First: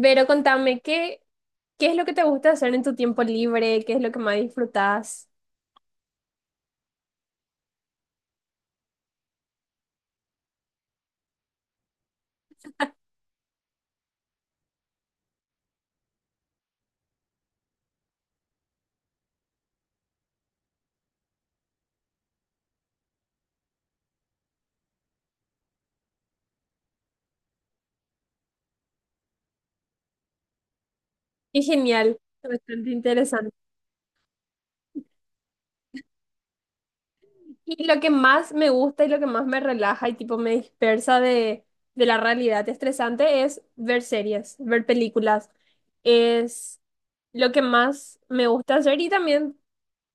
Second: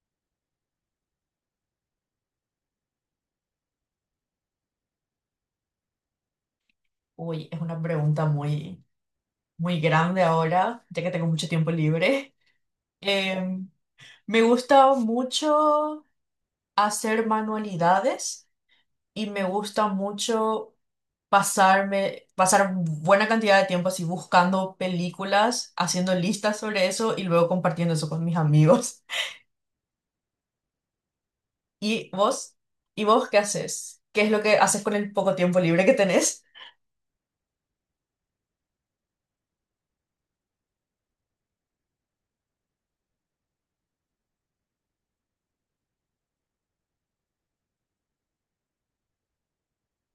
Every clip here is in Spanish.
Pero contame, ¿qué es lo que te gusta hacer en tu tiempo libre? ¿Qué es lo que más disfrutas? Uy, es una pregunta muy, muy grande ahora, ya que tengo mucho tiempo libre. Em, Me gusta mucho hacer manualidades y me gusta mucho pasar buena cantidad de tiempo así buscando películas, haciendo listas sobre eso y luego compartiendo eso con mis amigos. Qué ¿Y genial, vos? bastante ¿Y vos qué interesante. haces? ¿Qué es lo que haces con el poco tiempo libre que tenés? Y lo que más me gusta y lo que más me relaja y tipo me dispersa de la realidad estresante es ver series, ver películas. Es lo que más me gusta hacer y también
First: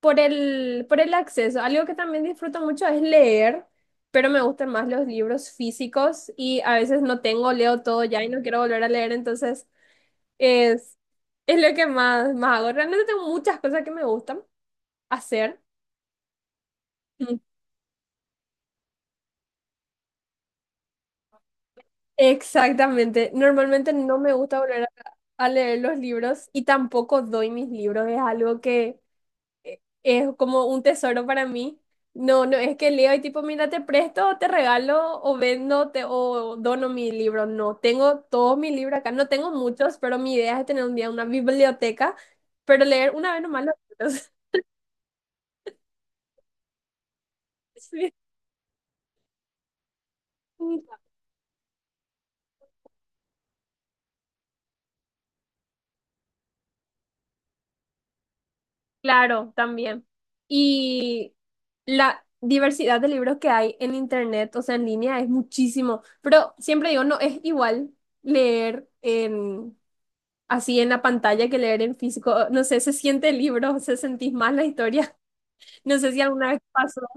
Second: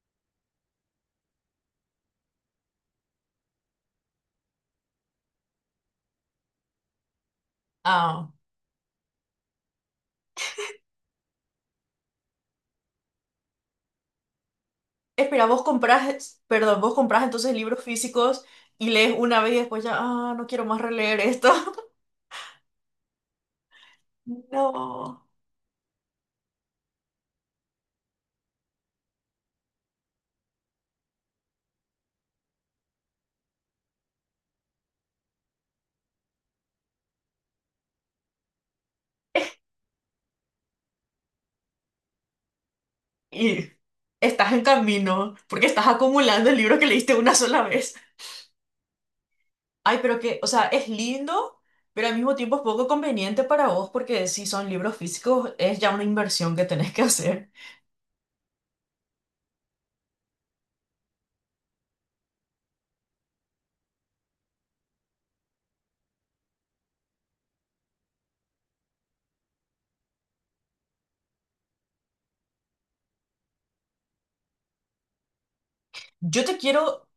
por el acceso. Algo que también disfruto mucho es leer, pero me gustan más los libros físicos y a veces no tengo, leo todo ya y Ah, no quiero volver a leer, entonces. Es, es lo que más, más hago. Realmente tengo muchas cosas que me gustan espera, hacer. vos comprás, perdón, vos comprás Mm. entonces libros físicos y lees una vez y después ya, no quiero más releer esto. Exactamente. Normalmente no me gusta volver No. a leer los libros y tampoco doy mis libros. Es algo que es como un tesoro para mí. No, no es que leo y tipo, mira, te presto, te regalo o vendo te, o dono mi libro. No, tengo todos mis libros acá. No tengo muchos, pero mi idea es tener un día una biblioteca, pero leer una vez nomás Y los libros. estás en camino porque estás acumulando el libro que leíste una sola vez. Ay, pero que, o sea, Sí. es lindo, pero al mismo tiempo es poco conveniente para vos porque si son libros físicos es ya una inversión que tenés que hacer. Claro, también. Y la diversidad de libros que hay en internet, o sea, en línea, es muchísimo. Pero siempre digo, no es igual leer en así en la pantalla que leer en físico. No sé, se siente el libro, se sentís más la historia. No sé si Yo alguna te vez pasó. quiero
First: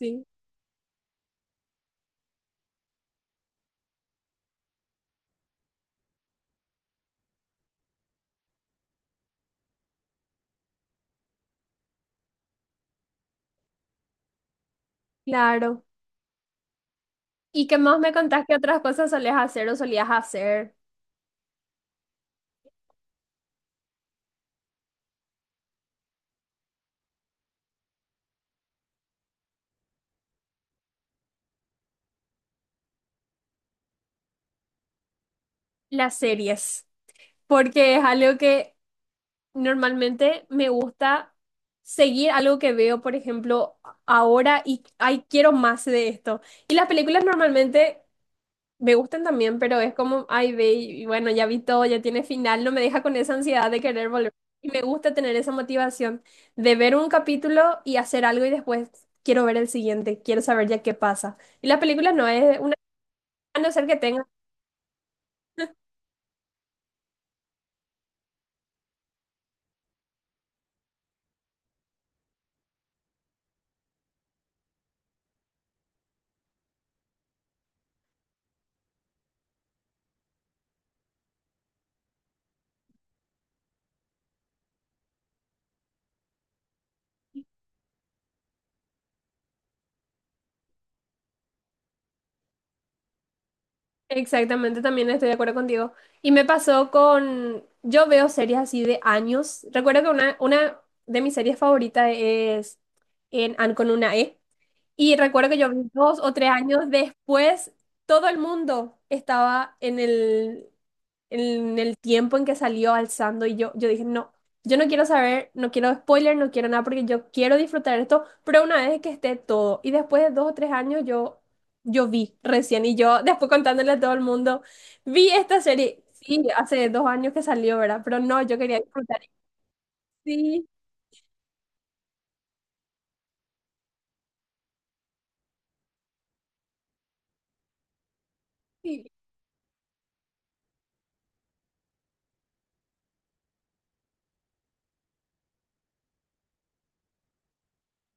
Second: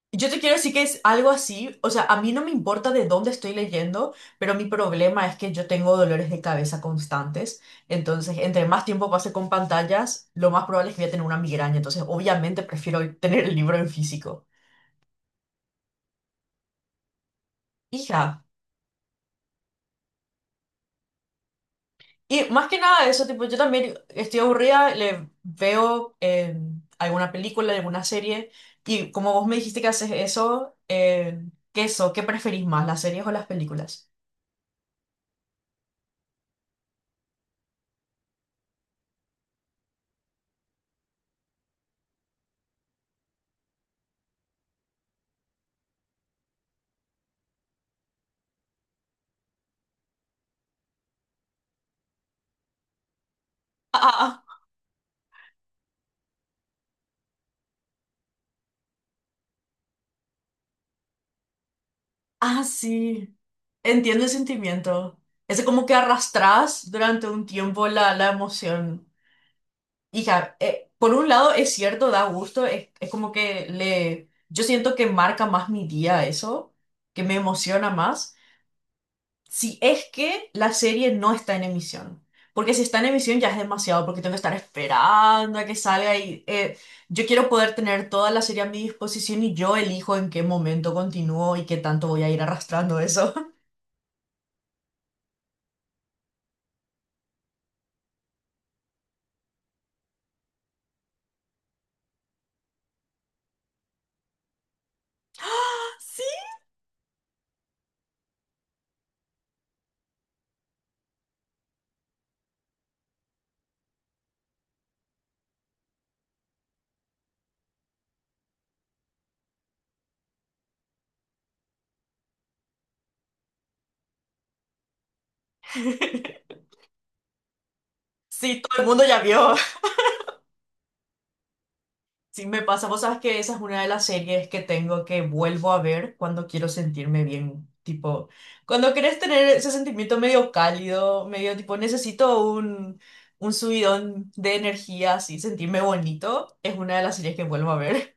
Sí, Yo te quiero decir que es algo así, o sea, a mí no me importa de dónde estoy leyendo, pero mi problema es que yo tengo dolores de cabeza constantes, entonces entre más tiempo pase con pantallas, lo más probable es que voy a tener una migraña, entonces obviamente prefiero tener el libro en físico. claro. ¿Y qué más me contás Hija, que otras cosas solías hacer o solías hacer? y más que nada eso, tipo, yo también estoy aburrida, le veo alguna película, alguna serie, y como vos me dijiste que haces eso, ¿qué eso? ¿Qué preferís más, las series o las películas? Las series. Porque es algo que. Normalmente me gusta seguir algo que veo, por ejemplo, ahora y ay, quiero más de esto. Y las películas normalmente me gustan también, pero es como, ay, ve, y bueno, ya vi todo, ya tiene final, no me deja con esa ansiedad de Ah, querer volver. ah, Y me gusta tener esa motivación de ver un capítulo y hacer algo y después quiero ver el siguiente, quiero saber ya qué pasa. Y las películas no es ah, una, sí. a no ser que Entiendo tenga. el sentimiento. Es como que arrastras durante un tiempo la emoción. Hija, por un lado es cierto, da gusto, es como que le... Yo siento que marca más mi día eso, que me emociona más. Si es que la serie no está en emisión. Porque si está en emisión ya es demasiado, porque tengo que estar esperando a que salga y yo quiero poder tener toda la serie a mi disposición y yo elijo en qué momento continúo y qué tanto voy a ir arrastrando eso. Exactamente, también estoy de acuerdo contigo. Y me pasó con, yo veo series así de años. Recuerdo que una de mis series favoritas es en An con una E. Y recuerdo que yo vi 2 o 3 años después, todo el mundo estaba en el tiempo en que salió alzando y yo dije, no, yo no quiero saber, no quiero spoiler, no quiero nada porque yo quiero disfrutar esto, pero una vez que esté todo. Y después de 2 o 3 años yo vi recién y yo después contándole a todo el mundo, vi esta serie, sí, hace 2 años que salió, ¿verdad? Pero no, yo Sí, quería todo el mundo disfrutar. ya vio. Sí, Sí, me pasa, vos sabes que esa es una de las series que tengo que vuelvo a ver cuando quiero sentirme bien. Tipo, cuando sí. querés tener ese sentimiento medio cálido, medio tipo, necesito un subidón de energía, así, sentirme bonito, es una de las series que vuelvo a ver.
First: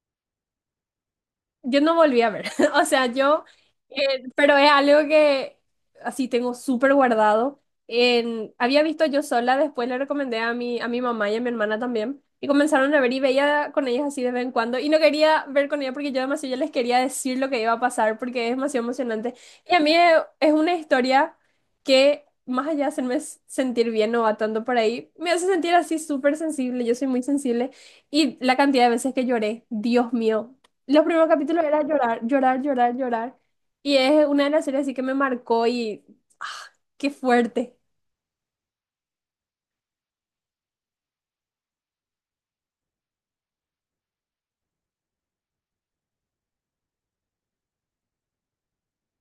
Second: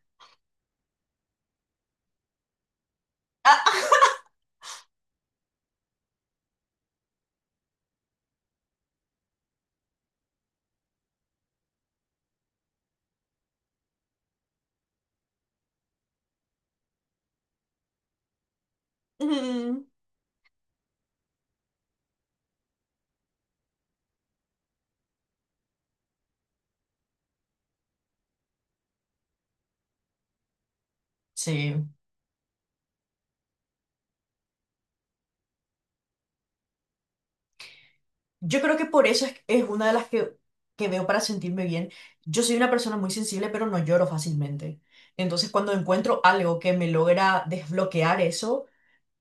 Yo no volví a ver, o sea, Ah, pero es algo que así tengo súper guardado. Había visto yo sola, después le recomendé a mi mamá y a mi hermana también, y comenzaron a ver y veía con ellas así de vez en cuando, y no quería ver con ellas porque yo demasiado ya les quería decir lo que iba a pasar porque es demasiado ah, emocionante. Y a mm, mí es una historia que, más allá de hacerme sentir bien o va tanto por ahí, me hace sentir así súper sensible, yo soy muy sensible, y la cantidad de veces que lloré, Dios mío. Los primeros capítulos era sí, llorar, llorar, llorar, llorar. Y es una de las series así que me marcó y. ¡Ah, qué fuerte! yo creo que por eso es una de las que veo para sentirme bien. Yo soy una persona muy sensible, pero no lloro fácilmente. Entonces, cuando encuentro algo que me logra desbloquear eso,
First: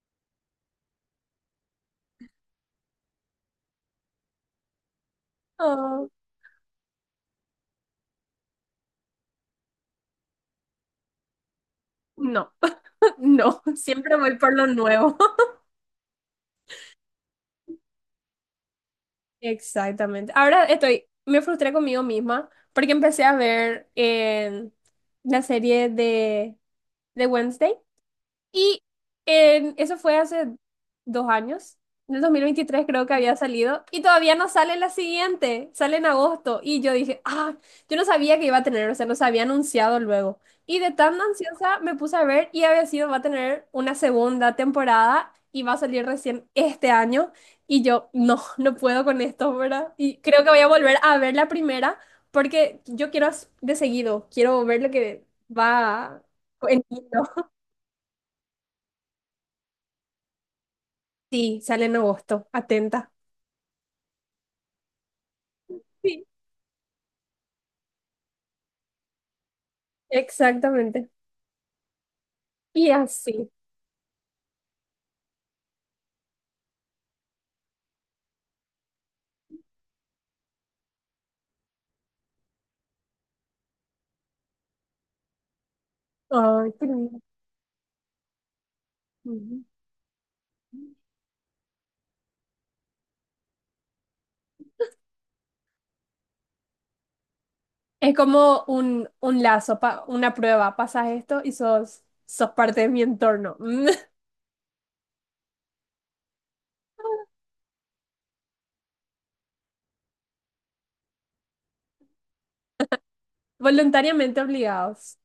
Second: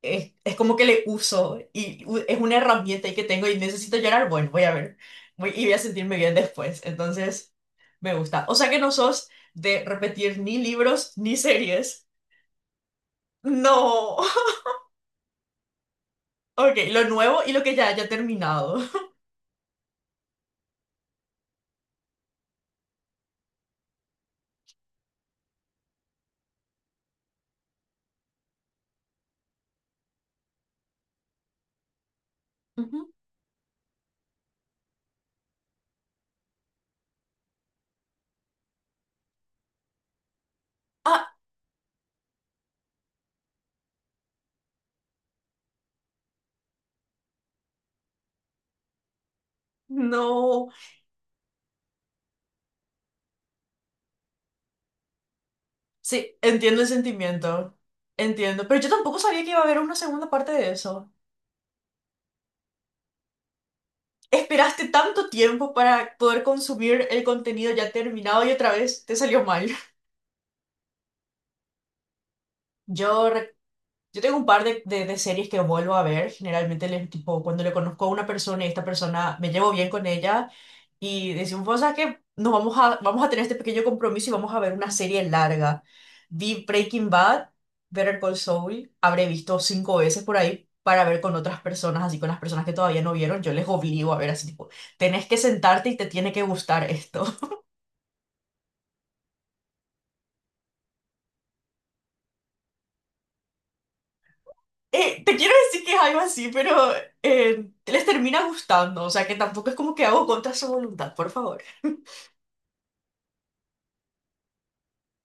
es como que le uso y es una herramienta y que tengo y necesito llorar, bueno, voy a ver y voy a Oh, sentirme bien después. Entonces, me gusta. O sea que no sos de repetir ni libros ni series. no, no, siempre No. voy por lo nuevo. Ok, lo nuevo y lo que ya haya terminado. Exactamente. Ahora estoy, me frustré conmigo misma porque empecé a ver la serie de Wednesday. Y eso fue hace 2 años. En el dos mil veintitrés creo Ujú. que había salido. Y todavía no sale la siguiente. Sale en agosto. Y yo dije, ah, yo no sabía que iba a tener. O sea, no se había anunciado luego. Y de tan Ah, ansiosa me puse a ver y había sido, va a tener una segunda temporada y va a salir recién este año. Y yo, no, no puedo con esto, ¿verdad? Y creo que voy a no. volver a ver la primera porque yo quiero de seguido, quiero ver lo que va Sí, entiendo en el hilo. sentimiento. Entiendo. Pero yo tampoco sabía que iba a haber una segunda parte de eso. Sí, sale en agosto. Atenta. Esperaste tanto tiempo para Sí. poder consumir el contenido ya terminado y otra vez te salió mal. Exactamente. Y Yo así. Yo tengo un par de series que vuelvo a ver. Generalmente, les, tipo, cuando le conozco a una persona y esta persona me llevo bien con ella y decimos, o sea, que nos vamos a, vamos a tener este pequeño compromiso y vamos a ver una serie larga. Vi Ay, qué Breaking lindo. Bad, Better Call Saul, habré visto Ujú. cinco veces por ahí para ver con otras personas, así con las personas que todavía no vieron, yo les obligo a ver así, tipo, tenés que sentarte y te tiene que gustar esto. Es como un lazo, una prueba. Pasas esto y sos parte de mi entorno. Te quiero decir que es algo así, pero les termina gustando, o sea que tampoco es como que hago contra su voluntad, por favor. Voluntariamente obligados.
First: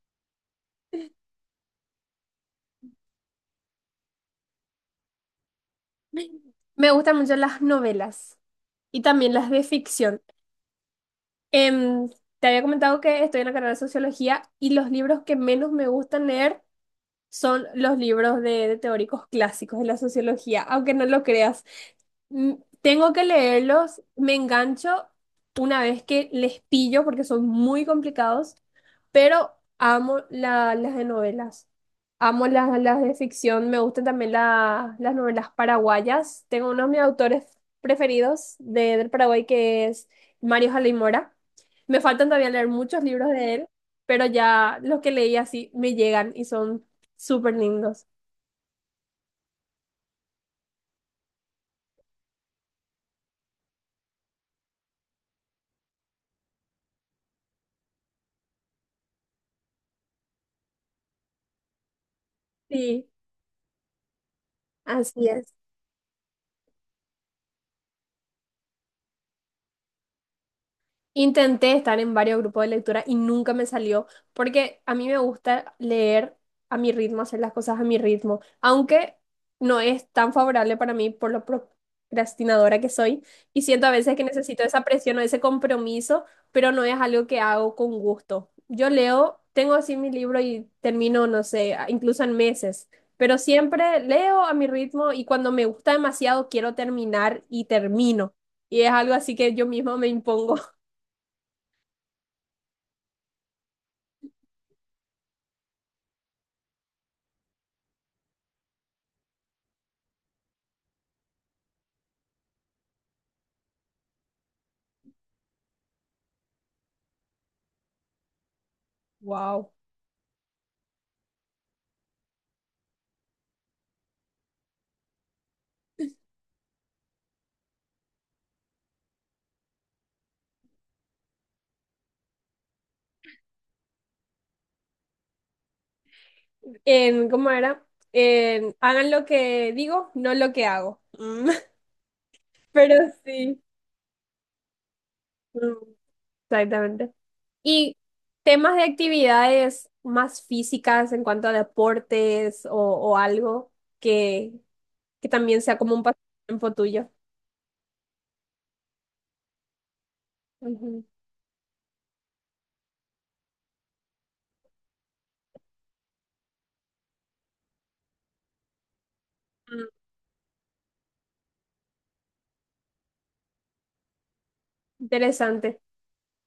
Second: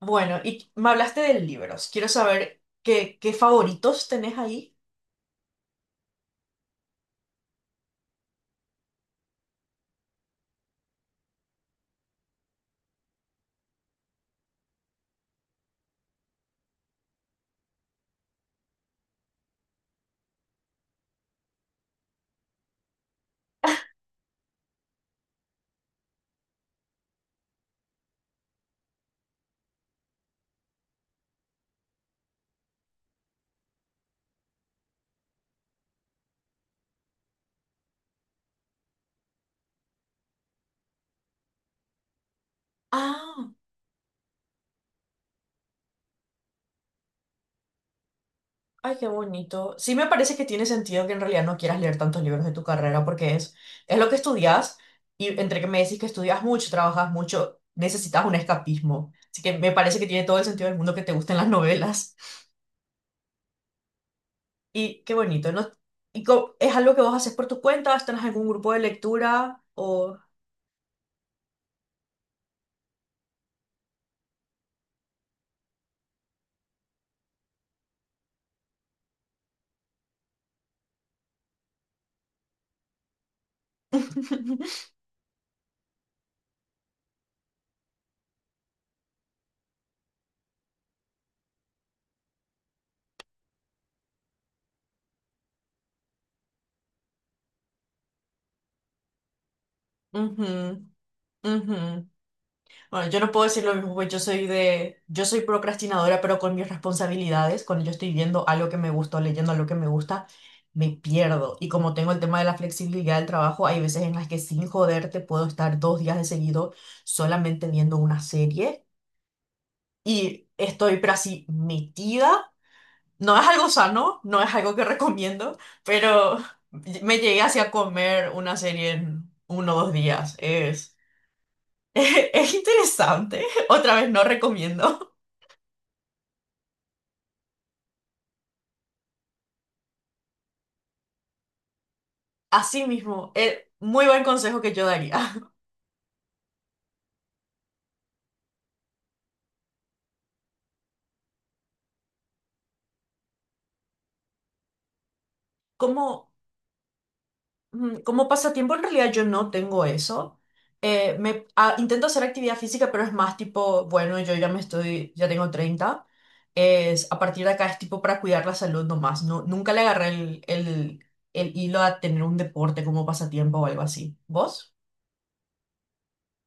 Bueno, y me hablaste de libros, quiero saber qué favoritos tenés ahí. Me gustan mucho las novelas y también las de ficción. Em, Te había comentado que estoy en la carrera de sociología y los libros que menos me gustan leer son los libros de teóricos clásicos de la sociología, aunque no lo creas. Mm, Tengo que leerlos, me engancho una vez que les pillo porque son muy complicados, pero amo las de novelas, amo las de ficción, me gustan también las novelas paraguayas. Tengo uno de mis autores preferidos del Paraguay que es Mario Jalay Mora. Me faltan todavía leer muchos libros Ah, de él, pero ya los que leí así me llegan y son súper lindos. ay, qué bonito. Sí me parece que tiene sentido que en realidad no quieras leer tantos libros de tu carrera porque es lo que estudias y entre que me decís que estudias mucho, trabajas mucho, necesitas un escapismo. Así que me parece que tiene todo el sentido del mundo que te gusten las novelas. Sí, Y qué así bonito, es. ¿no? ¿Y co- es algo que vos haces por tu cuenta? ¿Estás en algún grupo de lectura? O... Intenté estar en varios grupos de lectura y nunca me salió, porque a mí me gusta leer a mi ritmo, hacer las cosas a mi ritmo, aunque no es tan favorable para mí por lo procrastinadora que soy y siento a veces que necesito esa presión o ese compromiso, pero no es algo que hago con gusto. Yo leo, tengo así mi libro y termino, no sé, incluso en meses, pero siempre leo a mi ritmo y cuando me gusta demasiado quiero terminar y termino. Y es algo así que yo mismo me Ujú, impongo. ujú. Bueno, yo no puedo decir lo mismo, pues yo soy yo soy procrastinadora, pero con mis responsabilidades, cuando yo estoy viendo algo que me gusta o leyendo algo que me gusta, me pierdo. Y como tengo el tema de la flexibilidad del trabajo, hay veces en las que sin joderte puedo estar 2 días de seguido solamente viendo una serie Wow. y estoy, pero así, metida. No es algo sano, no es algo que recomiendo, pero me llegué hacia comer una serie en 1 o 2 días. Es, es, interesante. Otra vez no recomiendo. ¿Cómo era? Hagan lo que digo, no lo que hago. Mm. Así Pero mismo, sí. Muy buen consejo que yo daría. Mm. Exactamente. Y temas de actividades más físicas en cuanto a deportes o algo que, que también sea como un Como pasatiempo tuyo. Como pasatiempo, en realidad yo no tengo eso. Ujú. Intento hacer actividad física, pero es más tipo, bueno, yo ya tengo 30. A partir de acá es tipo para cuidar la salud nomás. No, nunca le Mm, agarré el hilo a tener un deporte como pasatiempo o algo así. ¿Vos? Interesante.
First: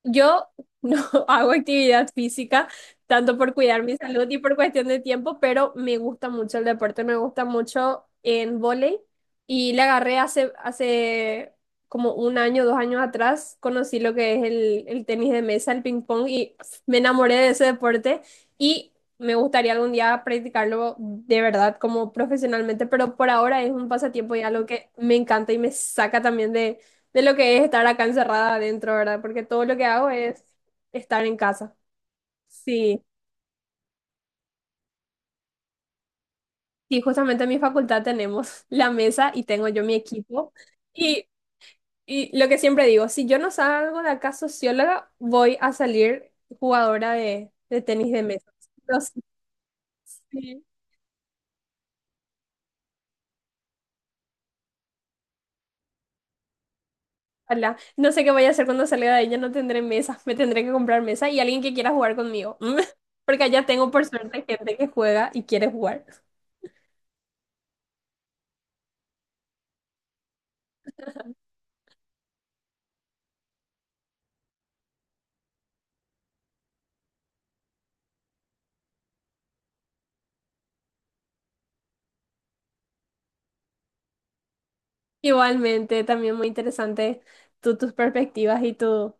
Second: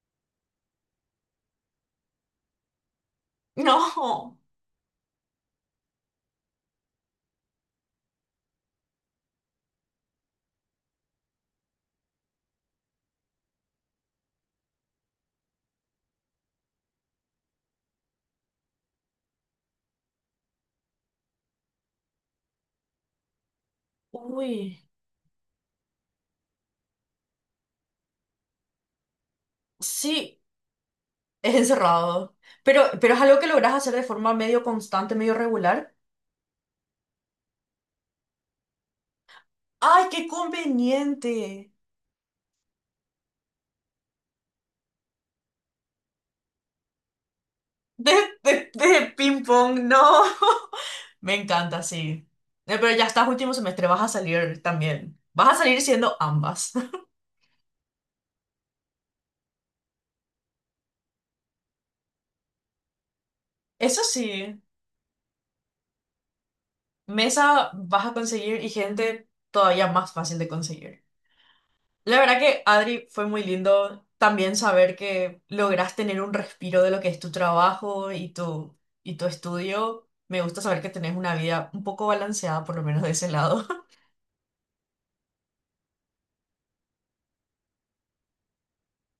Yo no hago actividad física, tanto por cuidar mi salud y No. por cuestión de tiempo, pero me gusta mucho el deporte, me gusta mucho en vóley y le agarré hace como un año, 2 años atrás, conocí lo que es el tenis de mesa, el ping pong y me enamoré de ese deporte y me gustaría algún día practicarlo de verdad como profesionalmente, pero por ahora es un pasatiempo y algo Uy. que me encanta y me saca también de lo que es estar acá encerrada adentro, ¿verdad? Porque todo lo que hago Sí, es estar en es casa. encerrado. Pero, Sí, pero es algo que logras hacer de forma medio constante, medio regular. sí, justamente en mi facultad tenemos la mesa y tengo yo mi ¡Ay, qué equipo. Y, conveniente! y lo que siempre digo, si yo no salgo de acá socióloga, voy a salir jugadora de tenis De, de mesa. de, No de sé, ping pong, no. sí, Me encanta, sí. Pero ya estás último semestre, vas a salir también. Vas a salir siendo ambas. ojalá. No sé qué voy a hacer cuando salga de ella, no tendré mesa, me tendré que comprar mesa y alguien que quiera jugar conmigo. Porque allá tengo Eso por suerte sí, gente que juega y quiere jugar. mesa vas a conseguir y gente todavía más fácil de conseguir. La verdad que, Adri, fue muy lindo también saber que lográs tener un respiro de lo que es tu trabajo y tu estudio. Me gusta saber que tenés una vida un poco balanceada, por lo menos de ese lado. Igualmente, también muy interesante tus perspectivas y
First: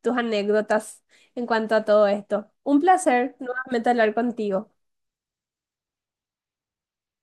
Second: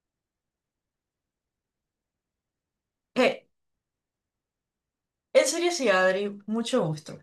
tus anécdotas en cuanto a todo esto. Un placer Eh, nuevamente hablar contigo. en serio, sí, Adri, mucho gusto.